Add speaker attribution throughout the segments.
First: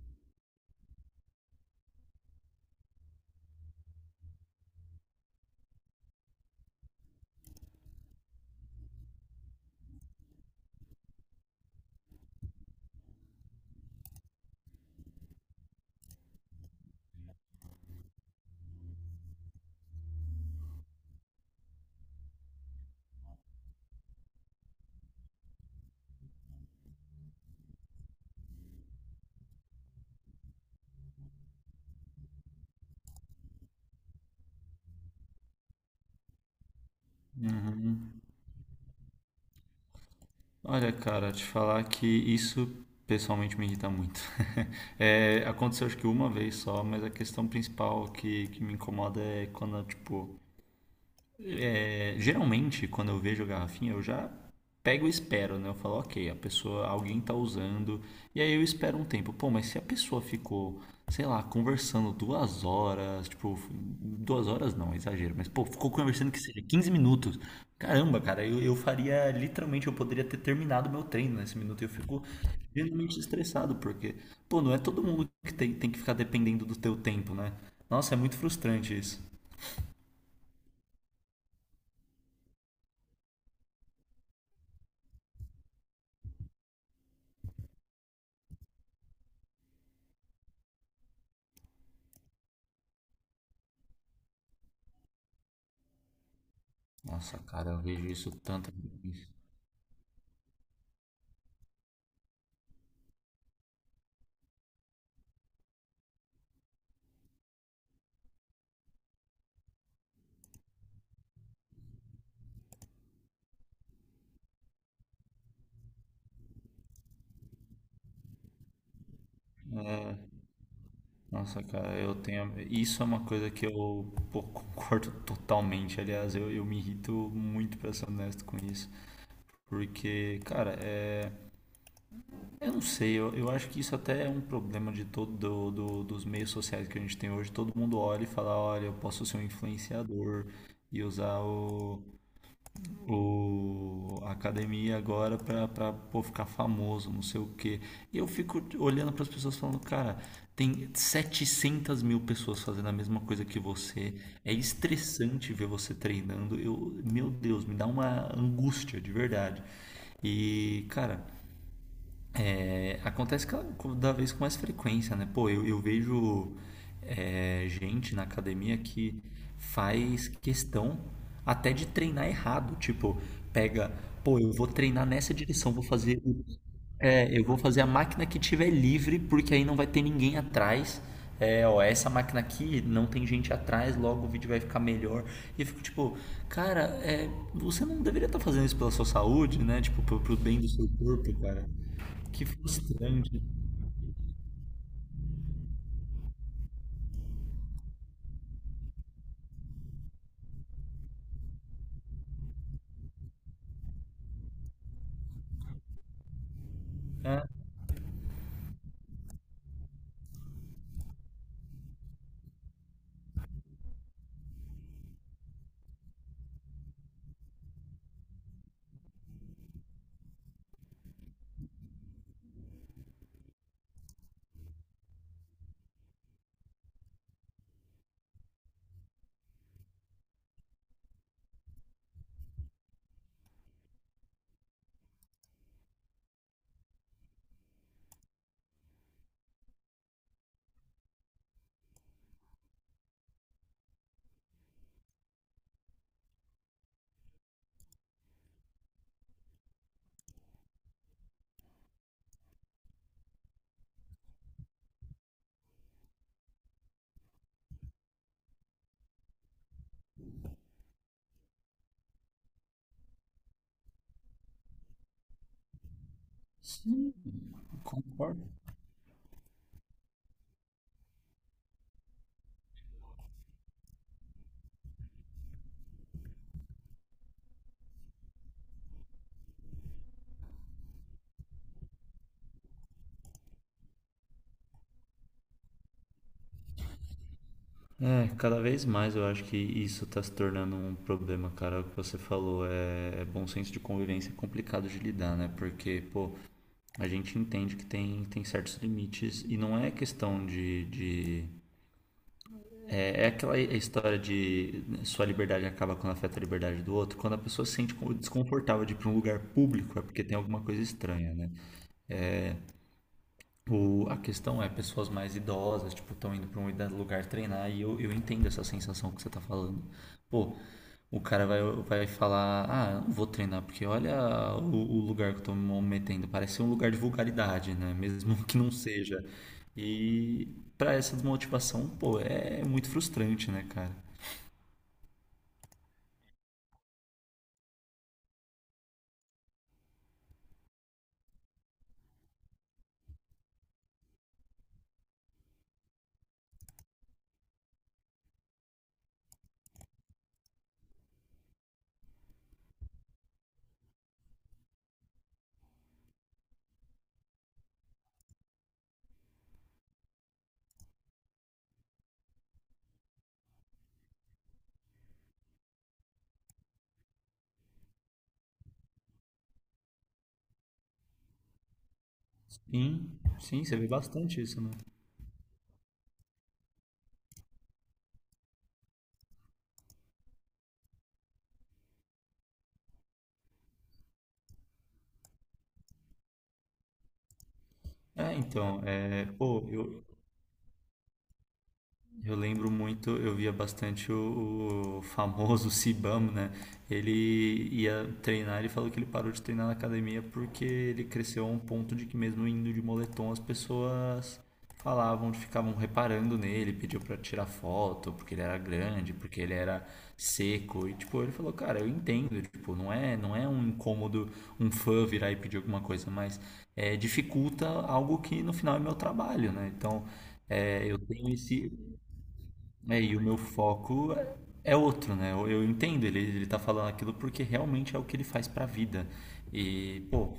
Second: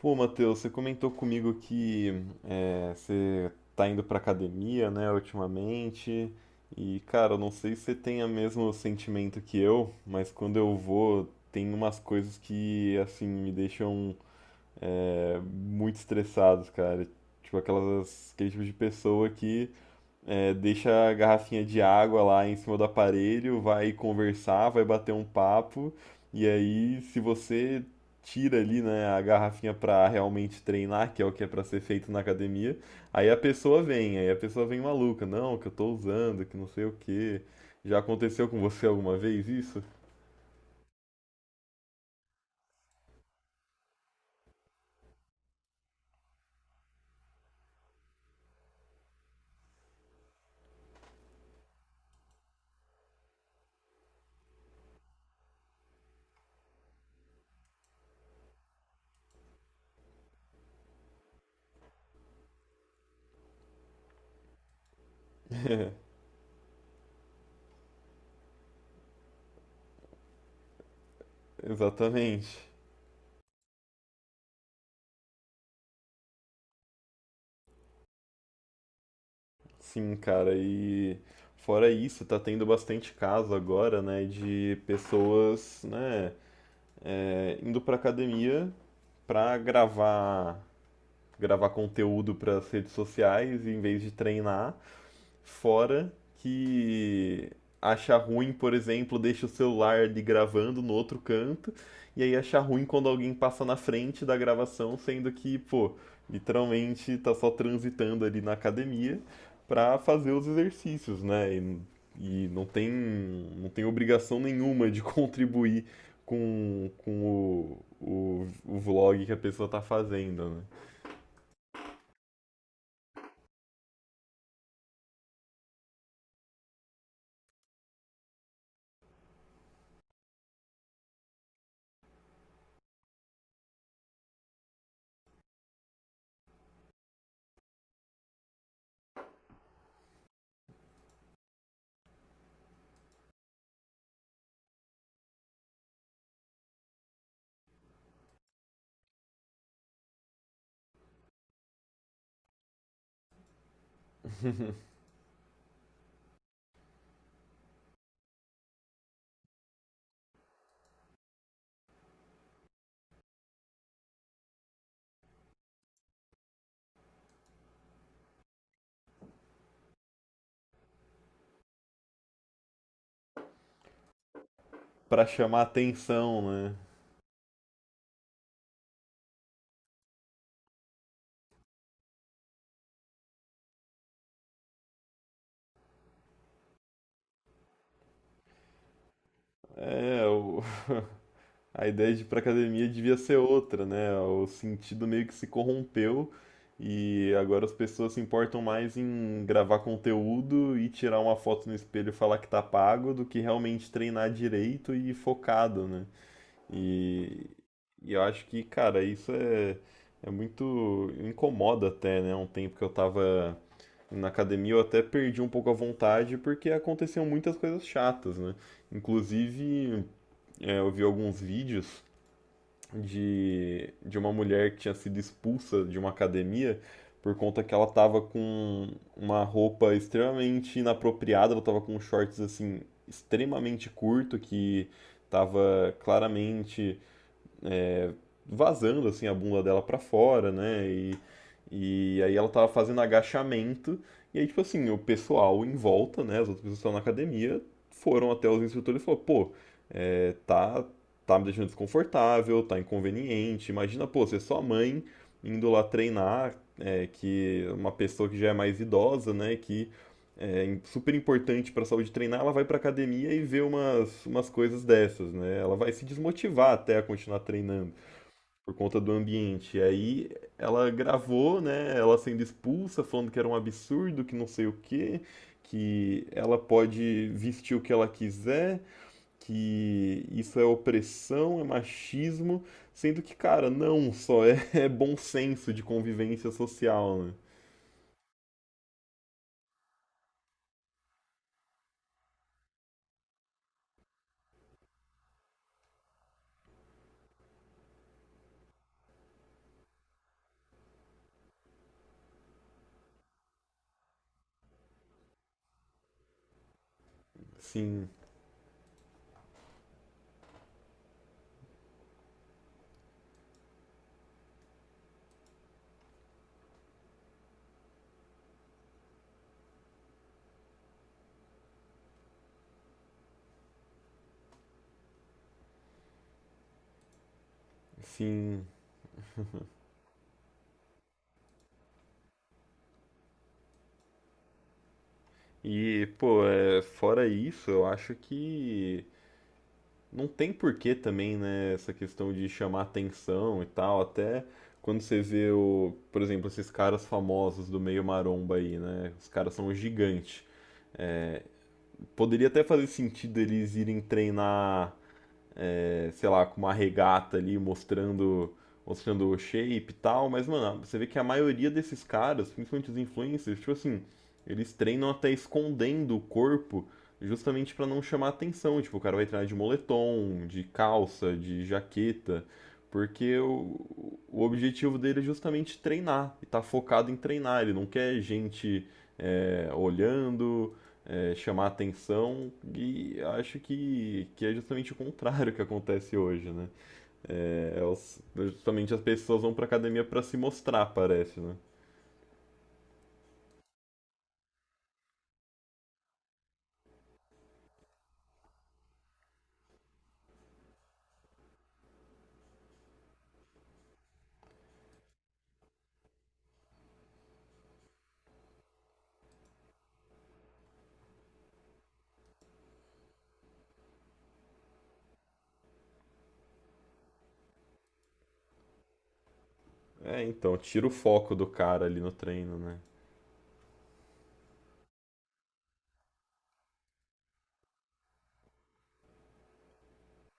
Speaker 1: Pô, Matheus, você comentou comigo que você tá indo pra academia, né, ultimamente. E, cara, eu não sei se você tem o mesmo sentimento que eu, mas quando eu vou, tem umas coisas que, assim, me deixam muito estressados, cara. Tipo, aquele tipo de pessoa que deixa a garrafinha de água lá em cima do aparelho, vai conversar, vai bater um papo, e aí se você tira ali, né, a garrafinha para realmente treinar, que é o que é para ser feito na academia, aí a pessoa vem, aí a pessoa vem maluca, não, que eu tô usando, que não sei o quê. Já
Speaker 2: Uhum.
Speaker 1: aconteceu com você alguma vez isso?
Speaker 2: Olha, cara, te falar que isso pessoalmente me irrita muito. Aconteceu acho que uma vez só, mas a questão principal que me incomoda é quando, tipo, geralmente, quando eu vejo a garrafinha, eu já pego e espero, né? Eu falo, ok, a pessoa, alguém tá usando, e aí eu espero um tempo. Pô, mas se a pessoa ficou, sei lá, conversando 2 horas, tipo, 2 horas não, é exagero, mas pô, ficou conversando que seja 15 minutos. Caramba, cara, eu faria, literalmente, eu poderia ter terminado meu treino nesse minuto, e eu fico
Speaker 1: Exatamente.
Speaker 2: genuinamente estressado, porque, pô, não é todo mundo que tem, tem que ficar dependendo do teu tempo, né? Nossa, é muito frustrante isso.
Speaker 1: Sim, cara, e fora isso, tá tendo bastante caso agora, né, de pessoas, né, indo para academia para gravar conteúdo para as redes sociais em vez de treinar. Fora
Speaker 2: Nossa,
Speaker 1: que
Speaker 2: cara, eu vejo
Speaker 1: acha
Speaker 2: isso
Speaker 1: ruim, por
Speaker 2: tanto.
Speaker 1: exemplo, deixa o celular ali gravando no outro canto, e aí acha ruim quando alguém passa na frente da gravação, sendo que, pô, literalmente tá só transitando ali na academia para fazer os exercícios, né? E não tem obrigação nenhuma de contribuir com o vlog que a pessoa tá fazendo, né?
Speaker 2: Nossa, cara, eu tenho. Isso é uma coisa que eu pô, concordo totalmente. Aliás, eu me irrito muito, pra ser honesto com isso. Porque, cara, é. Eu não sei, eu acho que isso até é um problema de todo dos meios sociais que a gente tem hoje. Todo mundo olha e fala, olha, eu posso ser um influenciador e usar a academia agora para pra pô, ficar famoso, não sei o quê. E eu fico olhando para as pessoas falando, cara, tem 700 mil pessoas fazendo a mesma coisa que você. É estressante ver você treinando. Eu, meu Deus, me dá uma angústia de verdade. E, cara, acontece cada vez com mais frequência, né? Pô, eu vejo gente na academia que faz questão até de treinar errado. Tipo, pega, pô, eu vou treinar
Speaker 1: Para
Speaker 2: nessa
Speaker 1: chamar
Speaker 2: direção, vou fazer,
Speaker 1: atenção, né?
Speaker 2: eu vou fazer a máquina que tiver livre, porque aí não vai ter ninguém atrás. É, ó, essa máquina aqui não tem gente atrás, logo o vídeo vai ficar melhor. E eu fico tipo, cara, é, você não deveria estar fazendo isso pela sua saúde, né? Tipo,
Speaker 1: É,
Speaker 2: pro bem do seu corpo, cara.
Speaker 1: a ideia de ir pra
Speaker 2: Que
Speaker 1: academia devia ser
Speaker 2: frustrante.
Speaker 1: outra, né? O sentido meio que se corrompeu e agora as pessoas se importam mais em gravar conteúdo e tirar uma foto no espelho e falar que tá pago do que realmente treinar direito e focado, né? E,
Speaker 2: É,
Speaker 1: e eu acho que, cara, isso é, é muito. Incomoda até, né? Um tempo que eu tava na academia eu até perdi um pouco a vontade porque aconteciam muitas coisas chatas, né? Inclusive, eu vi alguns vídeos de uma mulher que tinha sido expulsa de uma academia por conta que ela tava com uma roupa extremamente inapropriada, ela tava com shorts assim extremamente curto que tava claramente vazando assim a bunda dela pra fora, né? E aí ela tava fazendo agachamento. E aí, tipo assim, o pessoal em volta, né? As outras pessoas que estavam na academia foram até os instrutores e falaram, pô, é, tá, tá me deixando desconfortável, tá inconveniente. Imagina, pô, ser sua mãe indo lá treinar, que uma pessoa que já é mais idosa, né? Que é super importante pra saúde treinar, ela vai pra academia e vê umas coisas dessas, né? Ela vai se desmotivar até a
Speaker 2: sim,
Speaker 1: continuar treinando
Speaker 2: concordo.
Speaker 1: por conta do ambiente. E aí ela gravou, né, ela sendo expulsa, falando que era um absurdo, que não sei o quê, que ela pode vestir o que ela quiser, que isso é opressão, é machismo, sendo que, cara, não, só é, é bom senso de convivência social, né?
Speaker 2: É, cada vez mais eu acho que isso está se tornando um problema, cara. O que você falou é, é bom senso de convivência é complicado de lidar, né? Porque, pô, a gente entende que tem, tem certos limites e não é questão de é aquela é história de sua liberdade acaba quando afeta a liberdade do outro. Quando a pessoa se sente
Speaker 1: Sim,
Speaker 2: desconfortável de ir para um lugar público, é porque tem alguma coisa estranha, né? O, a questão é pessoas mais idosas, tipo, estão indo para um lugar treinar e eu entendo essa sensação que você tá falando. Pô, o cara vai falar, ah, eu não vou treinar, porque olha o lugar que eu tô me metendo, parece ser um lugar de vulgaridade, né? Mesmo que
Speaker 1: sim.
Speaker 2: não seja. E para essa desmotivação, pô, é muito frustrante, né, cara?
Speaker 1: E, pô, fora isso, eu acho que não tem porquê também, né, essa questão de chamar atenção e tal, até quando você vê por exemplo, esses caras famosos do meio maromba aí, né? Os caras são gigantes. Poderia até fazer sentido eles irem treinar sei lá, com uma regata ali mostrando, o shape e tal, mas, mano, você vê que a maioria desses caras, principalmente os influencers, tipo assim, eles treinam até escondendo o corpo justamente pra não chamar atenção. Tipo, o cara vai treinar de moletom, de calça, de jaqueta,
Speaker 2: Sim,
Speaker 1: porque
Speaker 2: sim, você vê bastante
Speaker 1: o
Speaker 2: isso, né?
Speaker 1: objetivo dele é justamente treinar, e tá focado em treinar, ele não quer gente olhando, chamar atenção e acho que é justamente o contrário que acontece hoje, né? É,
Speaker 2: É,
Speaker 1: é
Speaker 2: então,
Speaker 1: justamente as
Speaker 2: é,
Speaker 1: pessoas vão pra
Speaker 2: pô,
Speaker 1: academia
Speaker 2: eu,
Speaker 1: pra se mostrar, parece, né?
Speaker 2: Eu lembro muito, eu via bastante o famoso Sibam né? Ele ia treinar, ele falou que ele parou de treinar na academia porque ele cresceu a um ponto de que mesmo indo de moletom as pessoas falavam, ficavam reparando nele, pediu pra tirar foto, porque ele era grande, porque ele era seco e tipo, ele falou, cara, eu entendo, tipo, não é um incômodo um fã virar e pedir alguma coisa, mas é, dificulta algo que no final é meu trabalho, né? Então,
Speaker 1: É, então, tira o
Speaker 2: eu tenho
Speaker 1: foco do
Speaker 2: esse,
Speaker 1: cara ali no treino, né?
Speaker 2: é, e o meu foco é outro, né? Eu entendo ele, ele tá falando aquilo porque realmente é o que ele faz pra vida. E, pô,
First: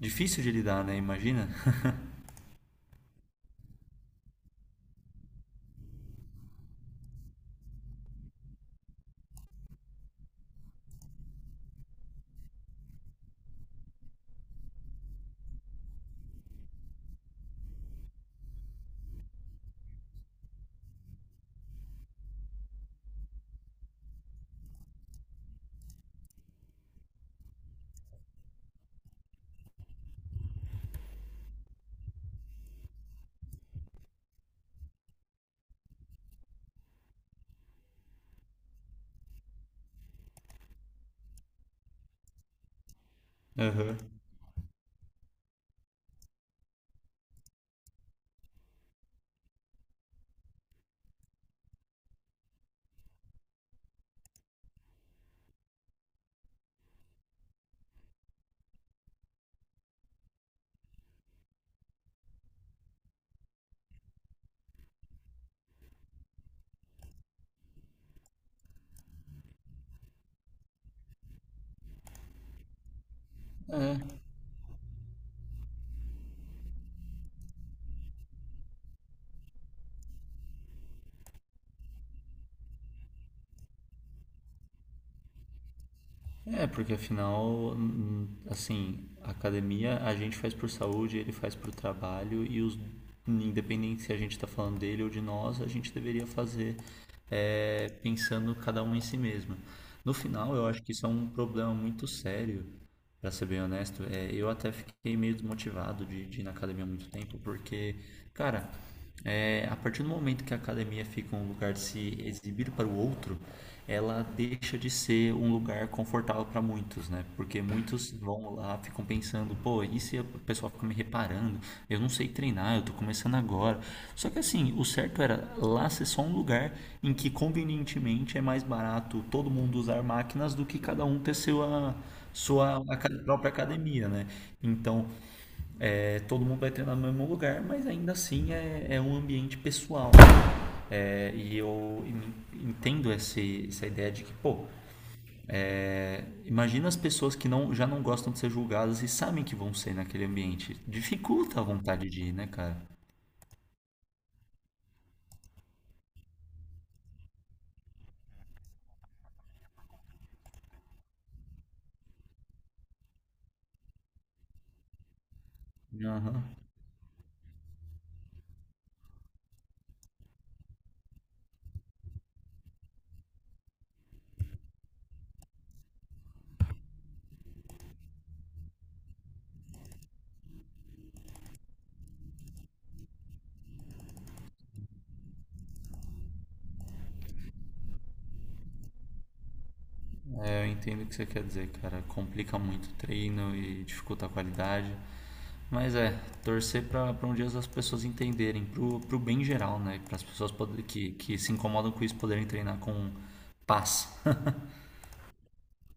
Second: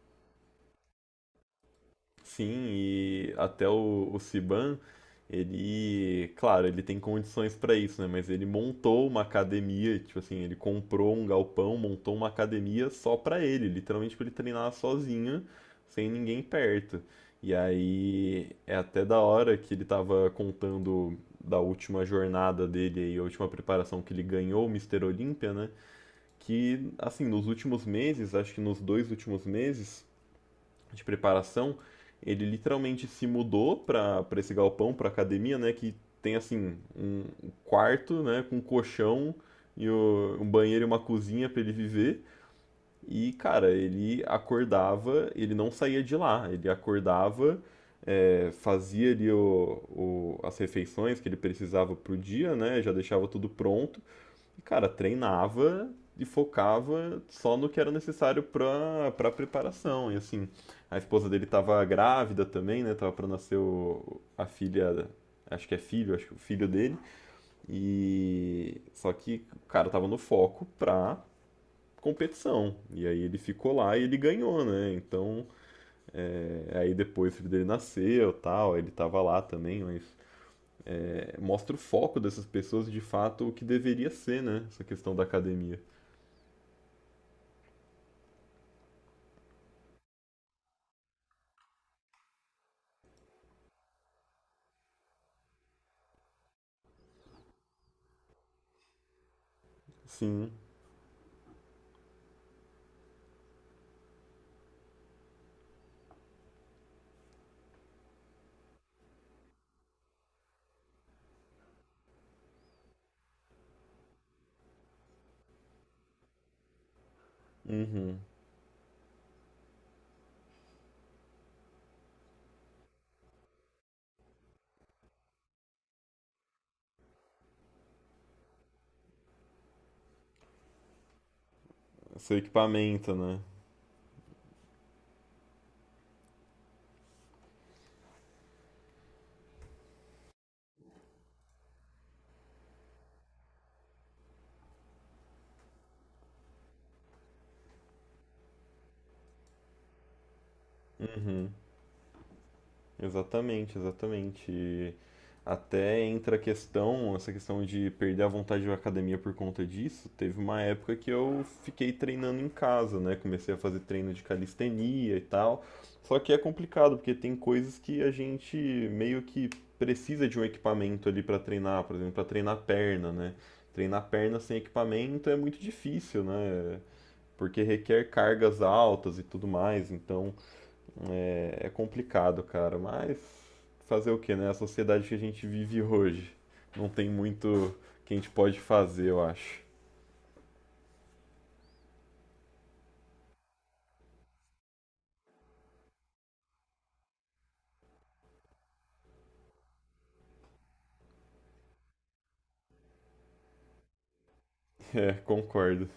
Speaker 2: difícil de lidar, né? Imagina.
Speaker 1: Sim, e até o Siban, ele, claro, ele tem condições para isso, né? Mas ele montou uma academia, tipo assim, ele comprou um galpão, montou uma academia só para ele, literalmente para ele treinar sozinho, sem ninguém perto. E aí é até da hora que ele tava contando da última jornada dele aí, a última preparação que ele ganhou o Mister Olímpia, né? Que, assim, nos últimos meses, acho que nos 2 últimos meses, de preparação, ele literalmente se mudou para esse galpão, para a academia, né? Que tem assim um quarto, né? Com um colchão e um banheiro e uma cozinha para ele viver. E cara,
Speaker 2: Aham.
Speaker 1: ele acordava, ele não saía de lá. Ele acordava, fazia ali as refeições que ele precisava pro dia, né? Já deixava tudo pronto. E, cara, treinava e focava só no que era necessário pra, preparação. E assim, a esposa dele tava grávida também, né? Tava pra nascer a filha, acho que é filho, acho que o filho dele. E só que o cara tava no foco pra competição. E aí ele ficou lá e ele ganhou, né? Então, aí depois o filho dele nasceu, tal, ele tava lá também, mas mostra o foco dessas pessoas de fato o que deveria ser, né? Essa questão da academia.
Speaker 2: É, porque afinal, assim, a academia a gente faz por saúde, ele faz por trabalho e os, independente se a gente tá falando dele ou de nós, a gente deveria fazer pensando cada um em si mesmo. No
Speaker 1: Sim.
Speaker 2: final, eu acho que isso é um problema muito sério. Pra ser bem honesto, é, eu até fiquei meio desmotivado de ir na academia há muito tempo, porque, cara, é, a partir do momento que a academia fica um lugar de se exibir para o outro, ela deixa de ser um lugar confortável para muitos, né? Porque muitos
Speaker 1: Uhum.
Speaker 2: vão lá, ficam pensando, pô, e se o pessoal fica me reparando? Eu não sei treinar, eu tô começando agora. Só que assim, o certo era lá ser só um lugar em que convenientemente é mais barato todo mundo usar máquinas do que cada um ter seu, ah,
Speaker 1: Seu equipamento, né?
Speaker 2: própria academia, né? Então, é, todo mundo vai treinar no mesmo lugar, mas ainda assim é um ambiente pessoal. É, e eu entendo essa ideia de que, pô, é, imagina as pessoas que não, já não gostam de ser julgadas e sabem que vão ser naquele ambiente.
Speaker 1: Uhum.
Speaker 2: Dificulta a vontade de ir, né, cara?
Speaker 1: Exatamente, exatamente. E até entra a questão, essa questão de perder a vontade da academia por conta disso. Teve uma época que eu fiquei treinando em casa, né? Comecei a fazer treino de calistenia e tal. Só que é
Speaker 2: Aham.
Speaker 1: complicado, porque tem coisas que a gente meio que precisa de um equipamento ali para treinar, por exemplo, para treinar perna, né? Treinar perna sem equipamento é muito difícil, né? Porque requer cargas altas e tudo mais, então é complicado, cara. Mas fazer o que, né? A sociedade que a gente vive hoje não tem muito que a gente pode fazer, eu acho.
Speaker 2: É, eu entendo o que você quer dizer, cara. Complica muito o treino e dificulta a qualidade. Mas é, torcer para um dia as pessoas entenderem, pro bem geral, né? Para as pessoas poder, que se incomodam com isso poderem treinar com paz.
Speaker 1: É, concordo.